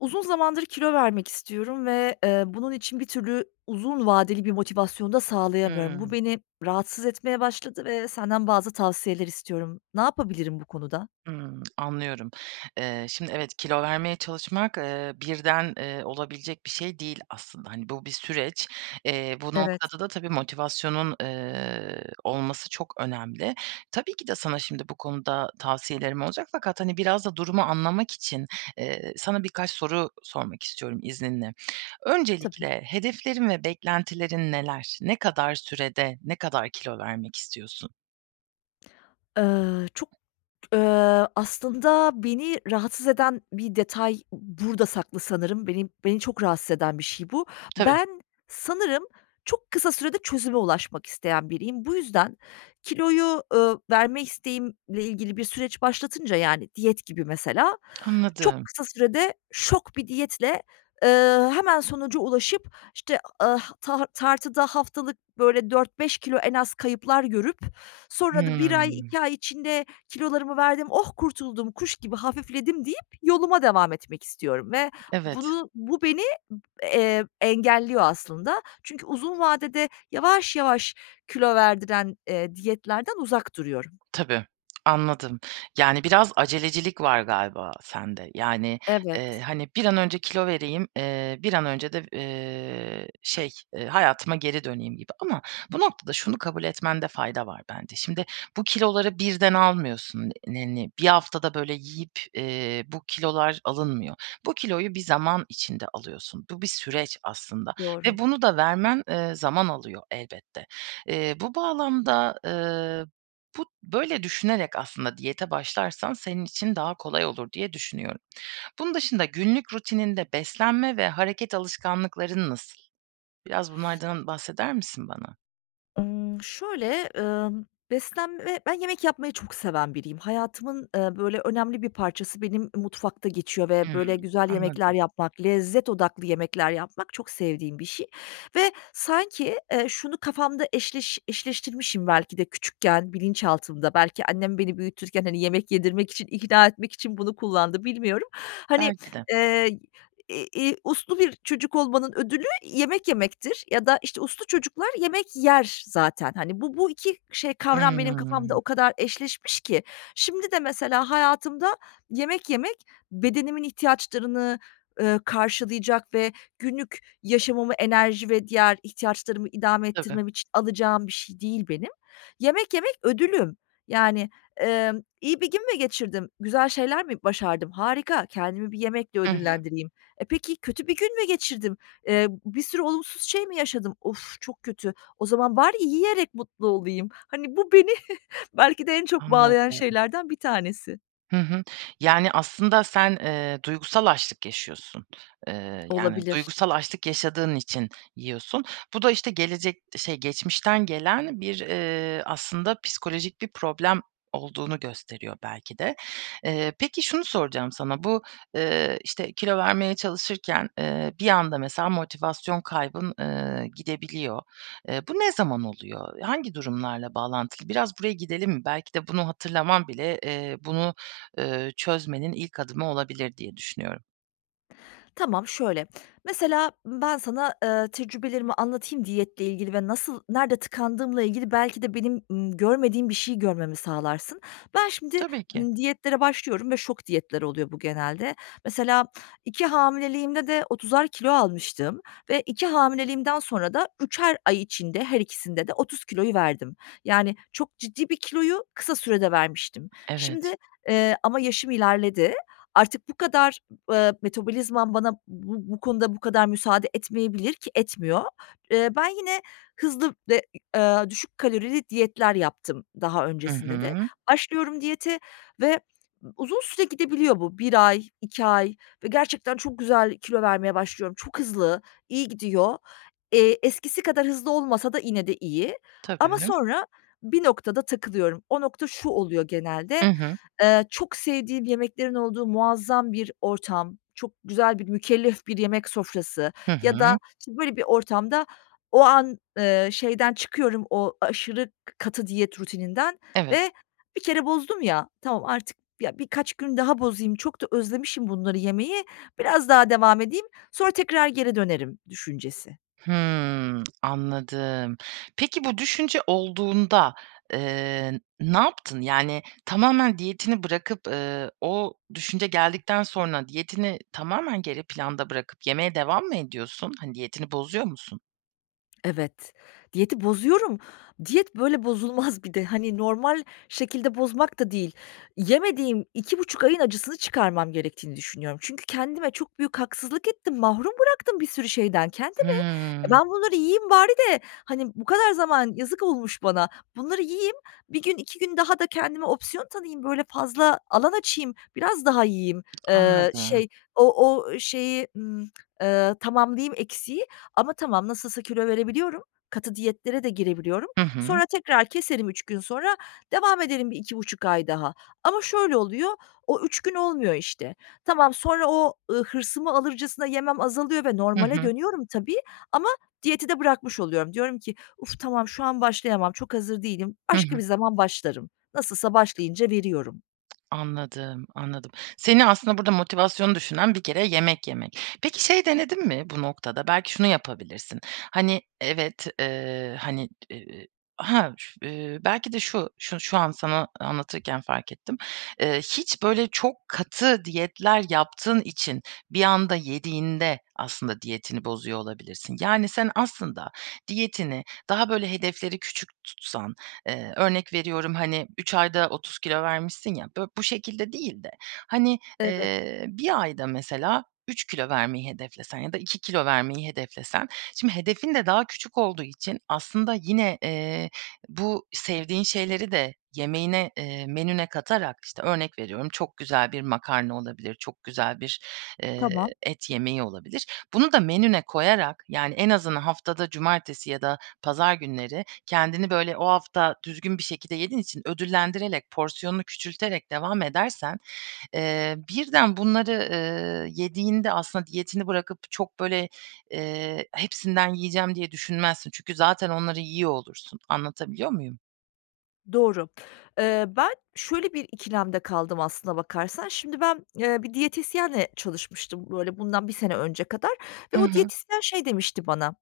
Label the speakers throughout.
Speaker 1: Uzun zamandır kilo vermek istiyorum ve, ııı, bunun için bir türlü uzun vadeli bir motivasyon da sağlayamıyorum. Bu
Speaker 2: Hımm.
Speaker 1: beni rahatsız etmeye başladı ve senden bazı tavsiyeler istiyorum. Ne yapabilirim bu konuda?
Speaker 2: Hımm, anlıyorum. Eee, şimdi evet, kilo vermeye çalışmak, eee, birden, eee, olabilecek bir şey değil aslında. Hani, bu bir süreç. Eee, bu
Speaker 1: Evet.
Speaker 2: noktada da tabii motivasyonun, eee, olması çok önemli. Tabii ki de sana şimdi bu konuda tavsiyelerim olacak. Fakat, hani, biraz da durumu anlamak için, eee, sana birkaç soru sormak istiyorum izninle.
Speaker 1: Tabii.
Speaker 2: Öncelikle hedeflerin ve beklentilerin neler? Ne kadar sürede ne kadar kilo vermek istiyorsun?
Speaker 1: Iıı, çok, ııı, aslında beni rahatsız eden bir detay burada saklı sanırım. Beni beni çok rahatsız eden bir şey bu.
Speaker 2: Tabii.
Speaker 1: Ben sanırım çok kısa sürede çözüme ulaşmak isteyen biriyim. Bu yüzden kiloyu, ııı, verme isteğimle ilgili bir süreç başlatınca yani diyet gibi mesela çok
Speaker 2: Anladım.
Speaker 1: kısa sürede şok bir diyetle, ııı, hemen sonuca ulaşıp, işte, ıh tar tartıda haftalık böyle 4-5 kilo en az kayıplar görüp sonra da 1 ay
Speaker 2: Hımm.
Speaker 1: 2 ay içinde kilolarımı verdim, oh kurtuldum, kuş gibi hafifledim deyip yoluma devam etmek istiyorum. Ve
Speaker 2: Evet.
Speaker 1: bunu bu beni ıb eee, engelliyor aslında. Çünkü uzun vadede yavaş yavaş kilo verdiren, eee, diyetlerden uzak duruyorum.
Speaker 2: Tabii. Anladım. Yani, biraz acelecilik var galiba sende. Yani, eee,
Speaker 1: Evet.
Speaker 2: hani, bir an önce kilo vereyim, eee, bir an önce de, eee, şey, eee, hayatıma geri döneyim gibi. Ama bu noktada şunu kabul etmende fayda var bence. Şimdi bu kiloları birden almıyorsun. [unintelligible] 1 haftada böyle yiyip, eee, bu kilolar alınmıyor. Bu kiloyu bir zaman içinde alıyorsun. Bu bir süreç aslında.
Speaker 1: Doğru.
Speaker 2: Ve bunu da vermen, eee, zaman alıyor elbette. Eee, bu bağlamda, ııı, bu böyle düşünerek aslında diyete başlarsan senin için daha kolay olur diye düşünüyorum. Bunun dışında günlük rutininde beslenme ve hareket alışkanlıkların nasıl? Biraz bunlardan bahseder misin bana?
Speaker 1: Imm, şöyle, ımm, beslenme Ben yemek yapmayı çok seven biriyim. Hayatımın, ııı, böyle, önemli bir parçası benim, ııı, mutfakta geçiyor ve böyle
Speaker 2: Hıı,
Speaker 1: güzel yemekler
Speaker 2: anladım.
Speaker 1: yapmak, lezzet odaklı yemekler yapmak çok sevdiğim bir şey ve sanki, eee, şunu kafamda eşleş eşleştirmişim belki de küçükken, bilinçaltımda. Belki annem beni büyütürken, hani, yemek yedirmek için, ikna etmek için bunu kullandı, bilmiyorum. Hani,
Speaker 2: Belki de.
Speaker 1: eee, i iii, uslu bir çocuk olmanın ödülü yemek yemektir ya da, işte, uslu çocuklar yemek yer zaten. Hani, bu bu 2 şey, kavram benim kafamda
Speaker 2: Hıı.
Speaker 1: o kadar eşleşmiş ki şimdi de mesela hayatımda yemek yemek bedenimin ihtiyaçlarını, ııı, karşılayacak ve günlük yaşamımı enerji ve diğer ihtiyaçlarımı idame
Speaker 2: Tabii.
Speaker 1: ettirmem için alacağım bir şey değil benim. Yemek yemek ödülüm. Yani, emm, iyi bir gün mü geçirdim? Güzel şeyler mi başardım? Harika. Kendimi bir yemekle
Speaker 2: Hı hı.
Speaker 1: ödüllendireyim. E, peki kötü bir gün mü geçirdim? Eee, bir sürü olumsuz şey mi yaşadım? Of, çok kötü. O zaman bari yiyerek mutlu olayım. Hani, bu beni belki de en çok bağlayan
Speaker 2: Anladım.
Speaker 1: şeylerden bir tanesi.
Speaker 2: Hı hı. Yani, aslında sen, eee, duygusal açlık yaşıyorsun. Eee, yani,
Speaker 1: Olabilir.
Speaker 2: duygusal açlık yaşadığın için yiyorsun. Bu da, işte, gelecek şey geçmişten gelen bir, eee, aslında psikolojik bir problem olduğunu gösteriyor belki de. Eee, peki, şunu soracağım sana, bu, eee, işte, kilo vermeye çalışırken, eee, bir anda mesela motivasyon kaybın, eee, gidebiliyor. Eee, bu ne zaman oluyor? Hangi durumlarla bağlantılı? Biraz buraya gidelim mi? Belki de bunu hatırlaman bile, eee, bunu, ııı, çözmenin ilk adımı olabilir diye düşünüyorum.
Speaker 1: Tamam şöyle, mesela, ımm, ben sana, ııı, tecrübelerimi anlatayım diyetle ilgili ve nasıl nerede tıkandığımla ilgili belki de benim, ımm, görmediğim bir şey görmemi sağlarsın. Ben şimdi,
Speaker 2: Tabii ki.
Speaker 1: ımm, diyetlere başlıyorum ve şok diyetler oluyor bu genelde. Mesela 2 hamileliğimde de 30'ar kilo almıştım ve 2 hamileliğimden sonra da 3'er ay içinde her ikisinde de 30 kiloyu verdim. Yani, çok ciddi bir kiloyu kısa sürede vermiştim. Şimdi,
Speaker 2: Evet.
Speaker 1: eee, ama yaşım ilerledi. Artık bu kadar, ııı, metabolizmam bana b bu konuda bu kadar müsaade etmeyebilir ki etmiyor. Iıı, ben yine hızlı ve, ı a ııı, düşük kalorili diyetler yaptım daha
Speaker 2: Hı
Speaker 1: öncesinde de.
Speaker 2: hı.
Speaker 1: Başlıyorum diyete ve uzun süre gidebiliyor bu. 1 ay, 2 ay ve gerçekten çok güzel kilo vermeye başlıyorum. Çok hızlı, iyi gidiyor. Eee, eskisi kadar hızlı olmasa da yine de iyi. Ama
Speaker 2: Tabii.
Speaker 1: sonra bir noktada takılıyorum. O nokta şu oluyor
Speaker 2: Hı
Speaker 1: genelde.
Speaker 2: hı.
Speaker 1: Eee, çok sevdiğim yemeklerin olduğu muazzam bir ortam, çok güzel bir mükellef bir yemek sofrası
Speaker 2: Hı
Speaker 1: ya
Speaker 2: hı.
Speaker 1: da, işte, böyle bir ortamda o an, ııı, şeyden çıkıyorum, o aşırı katı diyet rutininden
Speaker 2: Evet.
Speaker 1: ve bir kere bozdum ya, tamam artık ya birkaç gün daha bozayım, çok da özlemişim bunları yemeyi, biraz daha devam edeyim, sonra tekrar geri dönerim düşüncesi.
Speaker 2: Hımm anladım. Peki bu düşünce olduğunda, eee, ne yaptın? Yani tamamen diyetini bırakıp, ııı, o düşünce geldikten sonra diyetini tamamen geri planda bırakıp yemeye devam mı ediyorsun? Hani diyetini bozuyor musun?
Speaker 1: Evet. Diyeti bozuyorum. Diyet, böyle, bozulmaz bir de. Hani, normal şekilde bozmak da değil. Yemediğim 2,5 ayın acısını çıkarmam gerektiğini düşünüyorum. Çünkü kendime çok büyük haksızlık ettim, mahrum bıraktım bir sürü şeyden kendimi. E,
Speaker 2: Hıı.
Speaker 1: ben bunları yiyeyim bari de, hani, bu kadar zaman yazık olmuş bana. Bunları yiyeyim, 1 gün, 2 gün daha da kendime opsiyon tanıyayım, böyle, fazla alan açayım, biraz daha yiyeyim, eee,
Speaker 2: Anladım.
Speaker 1: şey o o şeyi, ımm, eee, tamamlayayım eksiyi ama tamam nasılsa kilo verebiliyorum, katı diyetlere de girebiliyorum.
Speaker 2: Hı hı.
Speaker 1: Sonra tekrar keserim 3 gün sonra, devam ederim bir 2,5 ay daha ama şöyle oluyor, o 3 gün olmuyor işte. Tamam sonra o, ııı, hırsımı alırcasına yemem azalıyor ve
Speaker 2: Hı
Speaker 1: normale
Speaker 2: hı.
Speaker 1: dönüyorum tabii ama diyeti de bırakmış oluyorum. Diyorum ki "Uf tamam, şu an başlayamam, çok hazır değilim,
Speaker 2: Hı
Speaker 1: başka
Speaker 2: hı.
Speaker 1: bir zaman başlarım. Nasılsa başlayınca veriyorum."
Speaker 2: Anladım. Anladım. Seni aslında burada motivasyonu düşüren bir kere yemek yemek. Peki, şey denedin mi bu noktada? Belki şunu yapabilirsin. Hani, evet, eee, hani, t e ha ş eee, belki de şu şu şu an sana anlatırken fark ettim. Eee, hiç, böyle, çok katı diyetler yaptığın için bir anda yediğinde aslında diyetini bozuyor olabilirsin. Yani, sen aslında diyetini daha, böyle, hedefleri küçük tutsan, eee, örnek veriyorum, hani, 3 ayda 30 kilo vermişsin ya, bı bu şekilde değil de. Hani,
Speaker 1: Evet.
Speaker 2: eee, 1 ayda mesela 3 kilo vermeyi hedeflesen ya da 2 kilo vermeyi hedeflesen, şimdi hedefin de daha küçük olduğu için aslında yine, eee, bu sevdiğin şeyleri de yemeğine, eee, menüne katarak, işte, örnek veriyorum çok güzel bir makarna olabilir, çok güzel bir, eee,
Speaker 1: Tamam.
Speaker 2: et yemeği olabilir, bunu da menüye koyarak, yani, en azından haftada cumartesi ya da pazar günleri kendini, böyle, o hafta düzgün bir şekilde yediğin için ödüllendirerek, porsiyonunu küçülterek devam edersen, eee, birden bunları, ııı, yediğinde aslında diyetini bırakıp çok, böyle, eee, "Hepsinden yiyeceğim." diye düşünmezsin. Çünkü zaten onları yiyor olursun. Anlatabiliyor muyum?
Speaker 1: Doğru. Eee, ben şöyle bir ikilemde kaldım aslına bakarsan. Şimdi, ben, eee, bir diyetisyenle çalışmıştım, böyle, bundan 1 sene önce kadar ve
Speaker 2: Hı
Speaker 1: o
Speaker 2: hı.
Speaker 1: diyetisyen şey demişti bana,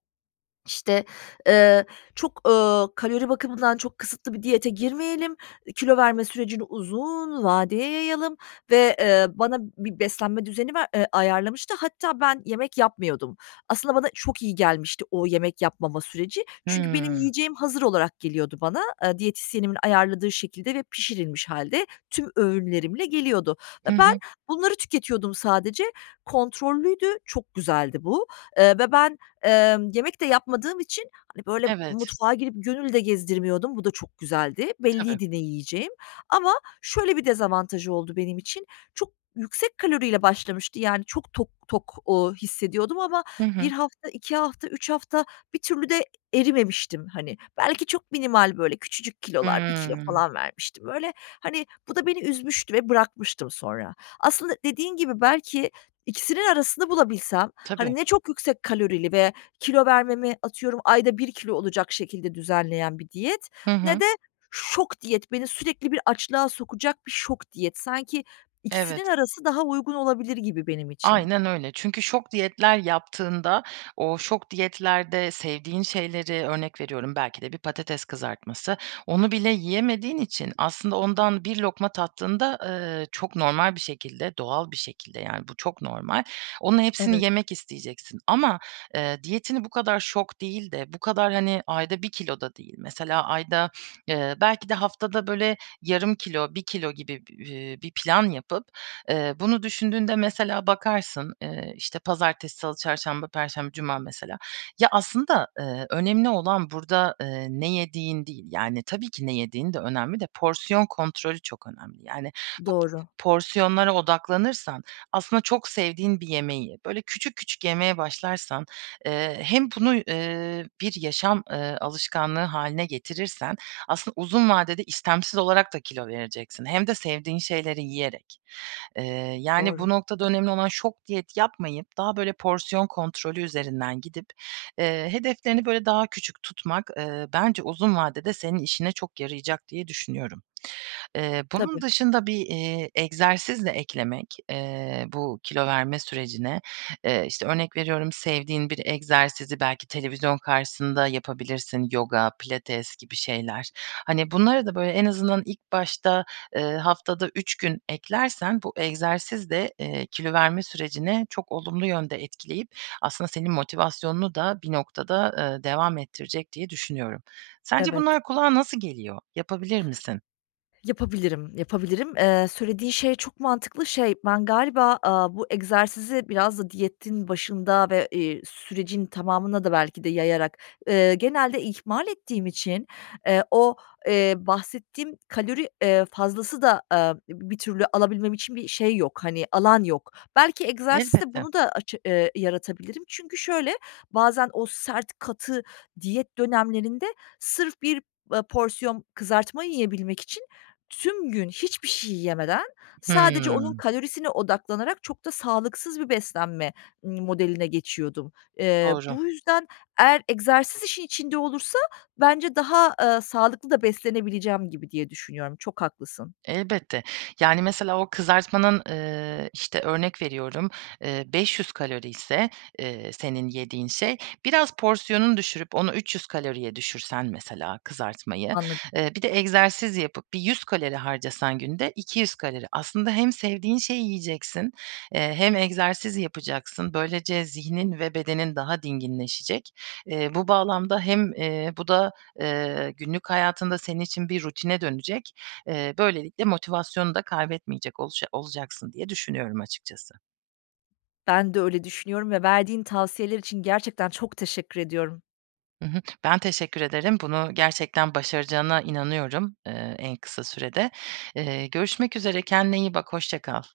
Speaker 1: işte, eee, "Çok, ııı, kalori bakımından çok kısıtlı bir diyete girmeyelim. E, kilo verme sürecini uzun vadeye yayalım." ve, eee, bana bir beslenme düzeni ver eee, ayarlamıştı hatta ben yemek yapmıyordum. Aslında bana çok iyi gelmişti o yemek yapmama süreci. Çünkü benim
Speaker 2: Hımm.
Speaker 1: yiyeceğim hazır olarak geliyordu bana, aaa, diyetisyenimin ayarladığı şekilde ve pişirilmiş hâlde tüm öğünlerimle geliyordu. E,
Speaker 2: Hı
Speaker 1: ben
Speaker 2: hı.
Speaker 1: bunları tüketiyordum sadece. Kontrollüydü, çok güzeldi bu. Eee, ve ben, emm, yemek de yapmadığım için, hani, böyle
Speaker 2: Evet.
Speaker 1: mutfağa girip gönül de gezdirmiyordum. Bu da çok güzeldi.
Speaker 2: Tabii.
Speaker 1: Belliydi ne yiyeceğim. Ama şöyle bir dezavantajı oldu benim için. Çok yüksek kaloriyle başlamıştı yani çok tok tok, ooo, hissediyordum ama
Speaker 2: Hı
Speaker 1: 1
Speaker 2: hı.
Speaker 1: hafta, 2 hafta, 3 hafta bir türlü de erimemiştim, hani. Belki çok minimal böyle küçücük kilolar, 1 kilo
Speaker 2: Hımm.
Speaker 1: falan vermiştim öyle. Hani, bu da beni üzmüştü ve bırakmıştım sonra. Aslında dediğin gibi, belki ikisinin arasını bulabilsem,
Speaker 2: Tabii.
Speaker 1: hani, ne çok yüksek kalorili ve kilo vermemi, atıyorum, ayda 1 kilo olacak şekilde düzenleyen bir diyet,
Speaker 2: Hı
Speaker 1: ne
Speaker 2: hı.
Speaker 1: de şok diyet beni sürekli bir açlığa sokacak bir şok diyet. Sanki ikisinin
Speaker 2: Evet.
Speaker 1: arası daha uygun olabilir gibi benim için.
Speaker 2: Aynen öyle. Çünkü şok diyetler yaptığında, o şok diyetlerde sevdiğin şeyleri, örnek veriyorum belki de bir patates kızartması, onu bile yiyemediğin için aslında ondan bir lokma tattığında, ııı, çok normal bir şekilde, doğal bir şekilde yani bu çok normal, onun hepsini
Speaker 1: Evet.
Speaker 2: yemek isteyeceksin. Ama, eee, diyetini bu kadar şok değil de bu kadar, hani, ayda 1 kilo da değil. Mesela ayda eee, belki de haftada böyle yarım kilo, 1 kilo gibi bi iii, bir plan yapıp, eee, bunu düşündüğünde mesela bakarsın, eee, işte, pazartesi, salı, çarşamba, perşembe, cuma mesela. Ya, aslında, ııı, önemli olan burada, ııı, ne yediğin değil. Yani tabii ki ne yediğin de önemli de porsiyon kontrolü çok önemli. Yani bu
Speaker 1: Doğru.
Speaker 2: porsiyonlara odaklanırsan, aslında çok sevdiğin bir yemeği böyle küçük küçük yemeye başlarsan, eee, hem bunu, eee, bir yaşam, eee, alışkanlığı hâline getirirsen aslında uzun vadede istemsiz olarak da kilo vereceksin. Hem de sevdiğin şeyleri yiyerek. Eee, yani
Speaker 1: Doğru.
Speaker 2: bu noktada önemli olan şok diyet yapmayıp daha böyle porsiyon kontrolü üzerinden gidip, eee, hedeflerini böyle daha küçük tutmak, eee, bence uzun vadede senin işine çok yarayacak diye düşünüyorum. Eee, bunun
Speaker 1: Tabii.
Speaker 2: dışında bir, iii, egzersiz de eklemek, eee, bu kilo verme sürecine, eee, işte, örnek veriyorum sevdiğin bir egzersizi belki televizyon karşısında yapabilirsin. Yoga, pilates gibi şeyler. Hani, bunları da böyle en azından ilk başta, eee, haftada 3 gün eklersen bu egzersiz de, eee, kilo verme sürecini çok olumlu yönde etkileyip aslında senin motivasyonunu da bir noktada, ııı, devam ettirecek diye düşünüyorum. Sence
Speaker 1: Evet.
Speaker 2: bunlar kulağa nasıl geliyor? Yapabilir misin?
Speaker 1: Yapabilirim, yapabilirim. Eee, söylediğin şey çok mantıklı. Şey, ben galiba, aaa, bu egzersizi biraz da diyetin başında ve, iii, sürecin tamamına da belki de yayarak, ııı, genelde ihmal ettiğim için, eee, o, eee, bahsettiğim kalori, eee, fazlası da, aaa, ib bir türlü alabilmem için bir şey yok, hani, alan yok. Belki egzersizle
Speaker 2: Elbette.
Speaker 1: bunu da aça eee, yaratabilirim. Çünkü şöyle bazen o sert, katı diyet dönemlerinde sırf bir, eee, porsiyon kızartma yiyebilmek için tüm gün hiçbir şey yemeden sadece onun
Speaker 2: Hımm.
Speaker 1: kalorisine odaklanarak çok da sağlıksız bir beslenme, ımm, modeline geçiyordum. Eee,
Speaker 2: Doğru.
Speaker 1: bu yüzden eğer egzersiz işin içinde olursa bence daha, ııı, sağlıklı da beslenebileceğim gibi diye düşünüyorum, çok haklısın.
Speaker 2: Elbette. Yani, mesela o kızartmanın, eee, işte, örnek veriyorum, eee, 500 kaloriyse, eee, senin yediğin şey, biraz porsiyonunu düşürüp onu 300 kaloriye düşürsen mesela kızartmayı,
Speaker 1: Anlad
Speaker 2: eee, bir de egzersiz yapıp bir 100 kalori harcasan günde 200 kalori. Aslında hem sevdiğin şeyi yiyeceksin, eee, hem egzersiz yapacaksın. Böylece zihnin ve bedenin daha dinginleşecek. Eee, bu bağlamda hem, eee, bu da, eee, günlük hayatında senin için bir rutine dönecek. Eee, böylelikle motivasyonu da kaybetmeyecek olaca olacaksın diye düşünüyorum açıkçası.
Speaker 1: Ben de öyle düşünüyorum ve verdiğin tavsiyeler için gerçekten çok teşekkür ediyorum.
Speaker 2: Hı hı. Ben teşekkür ederim. Bunu gerçekten başaracağına inanıyorum, eee, en kısa sürede. Eee, görüşmek üzere, kendine iyi bak. Hoşça kal.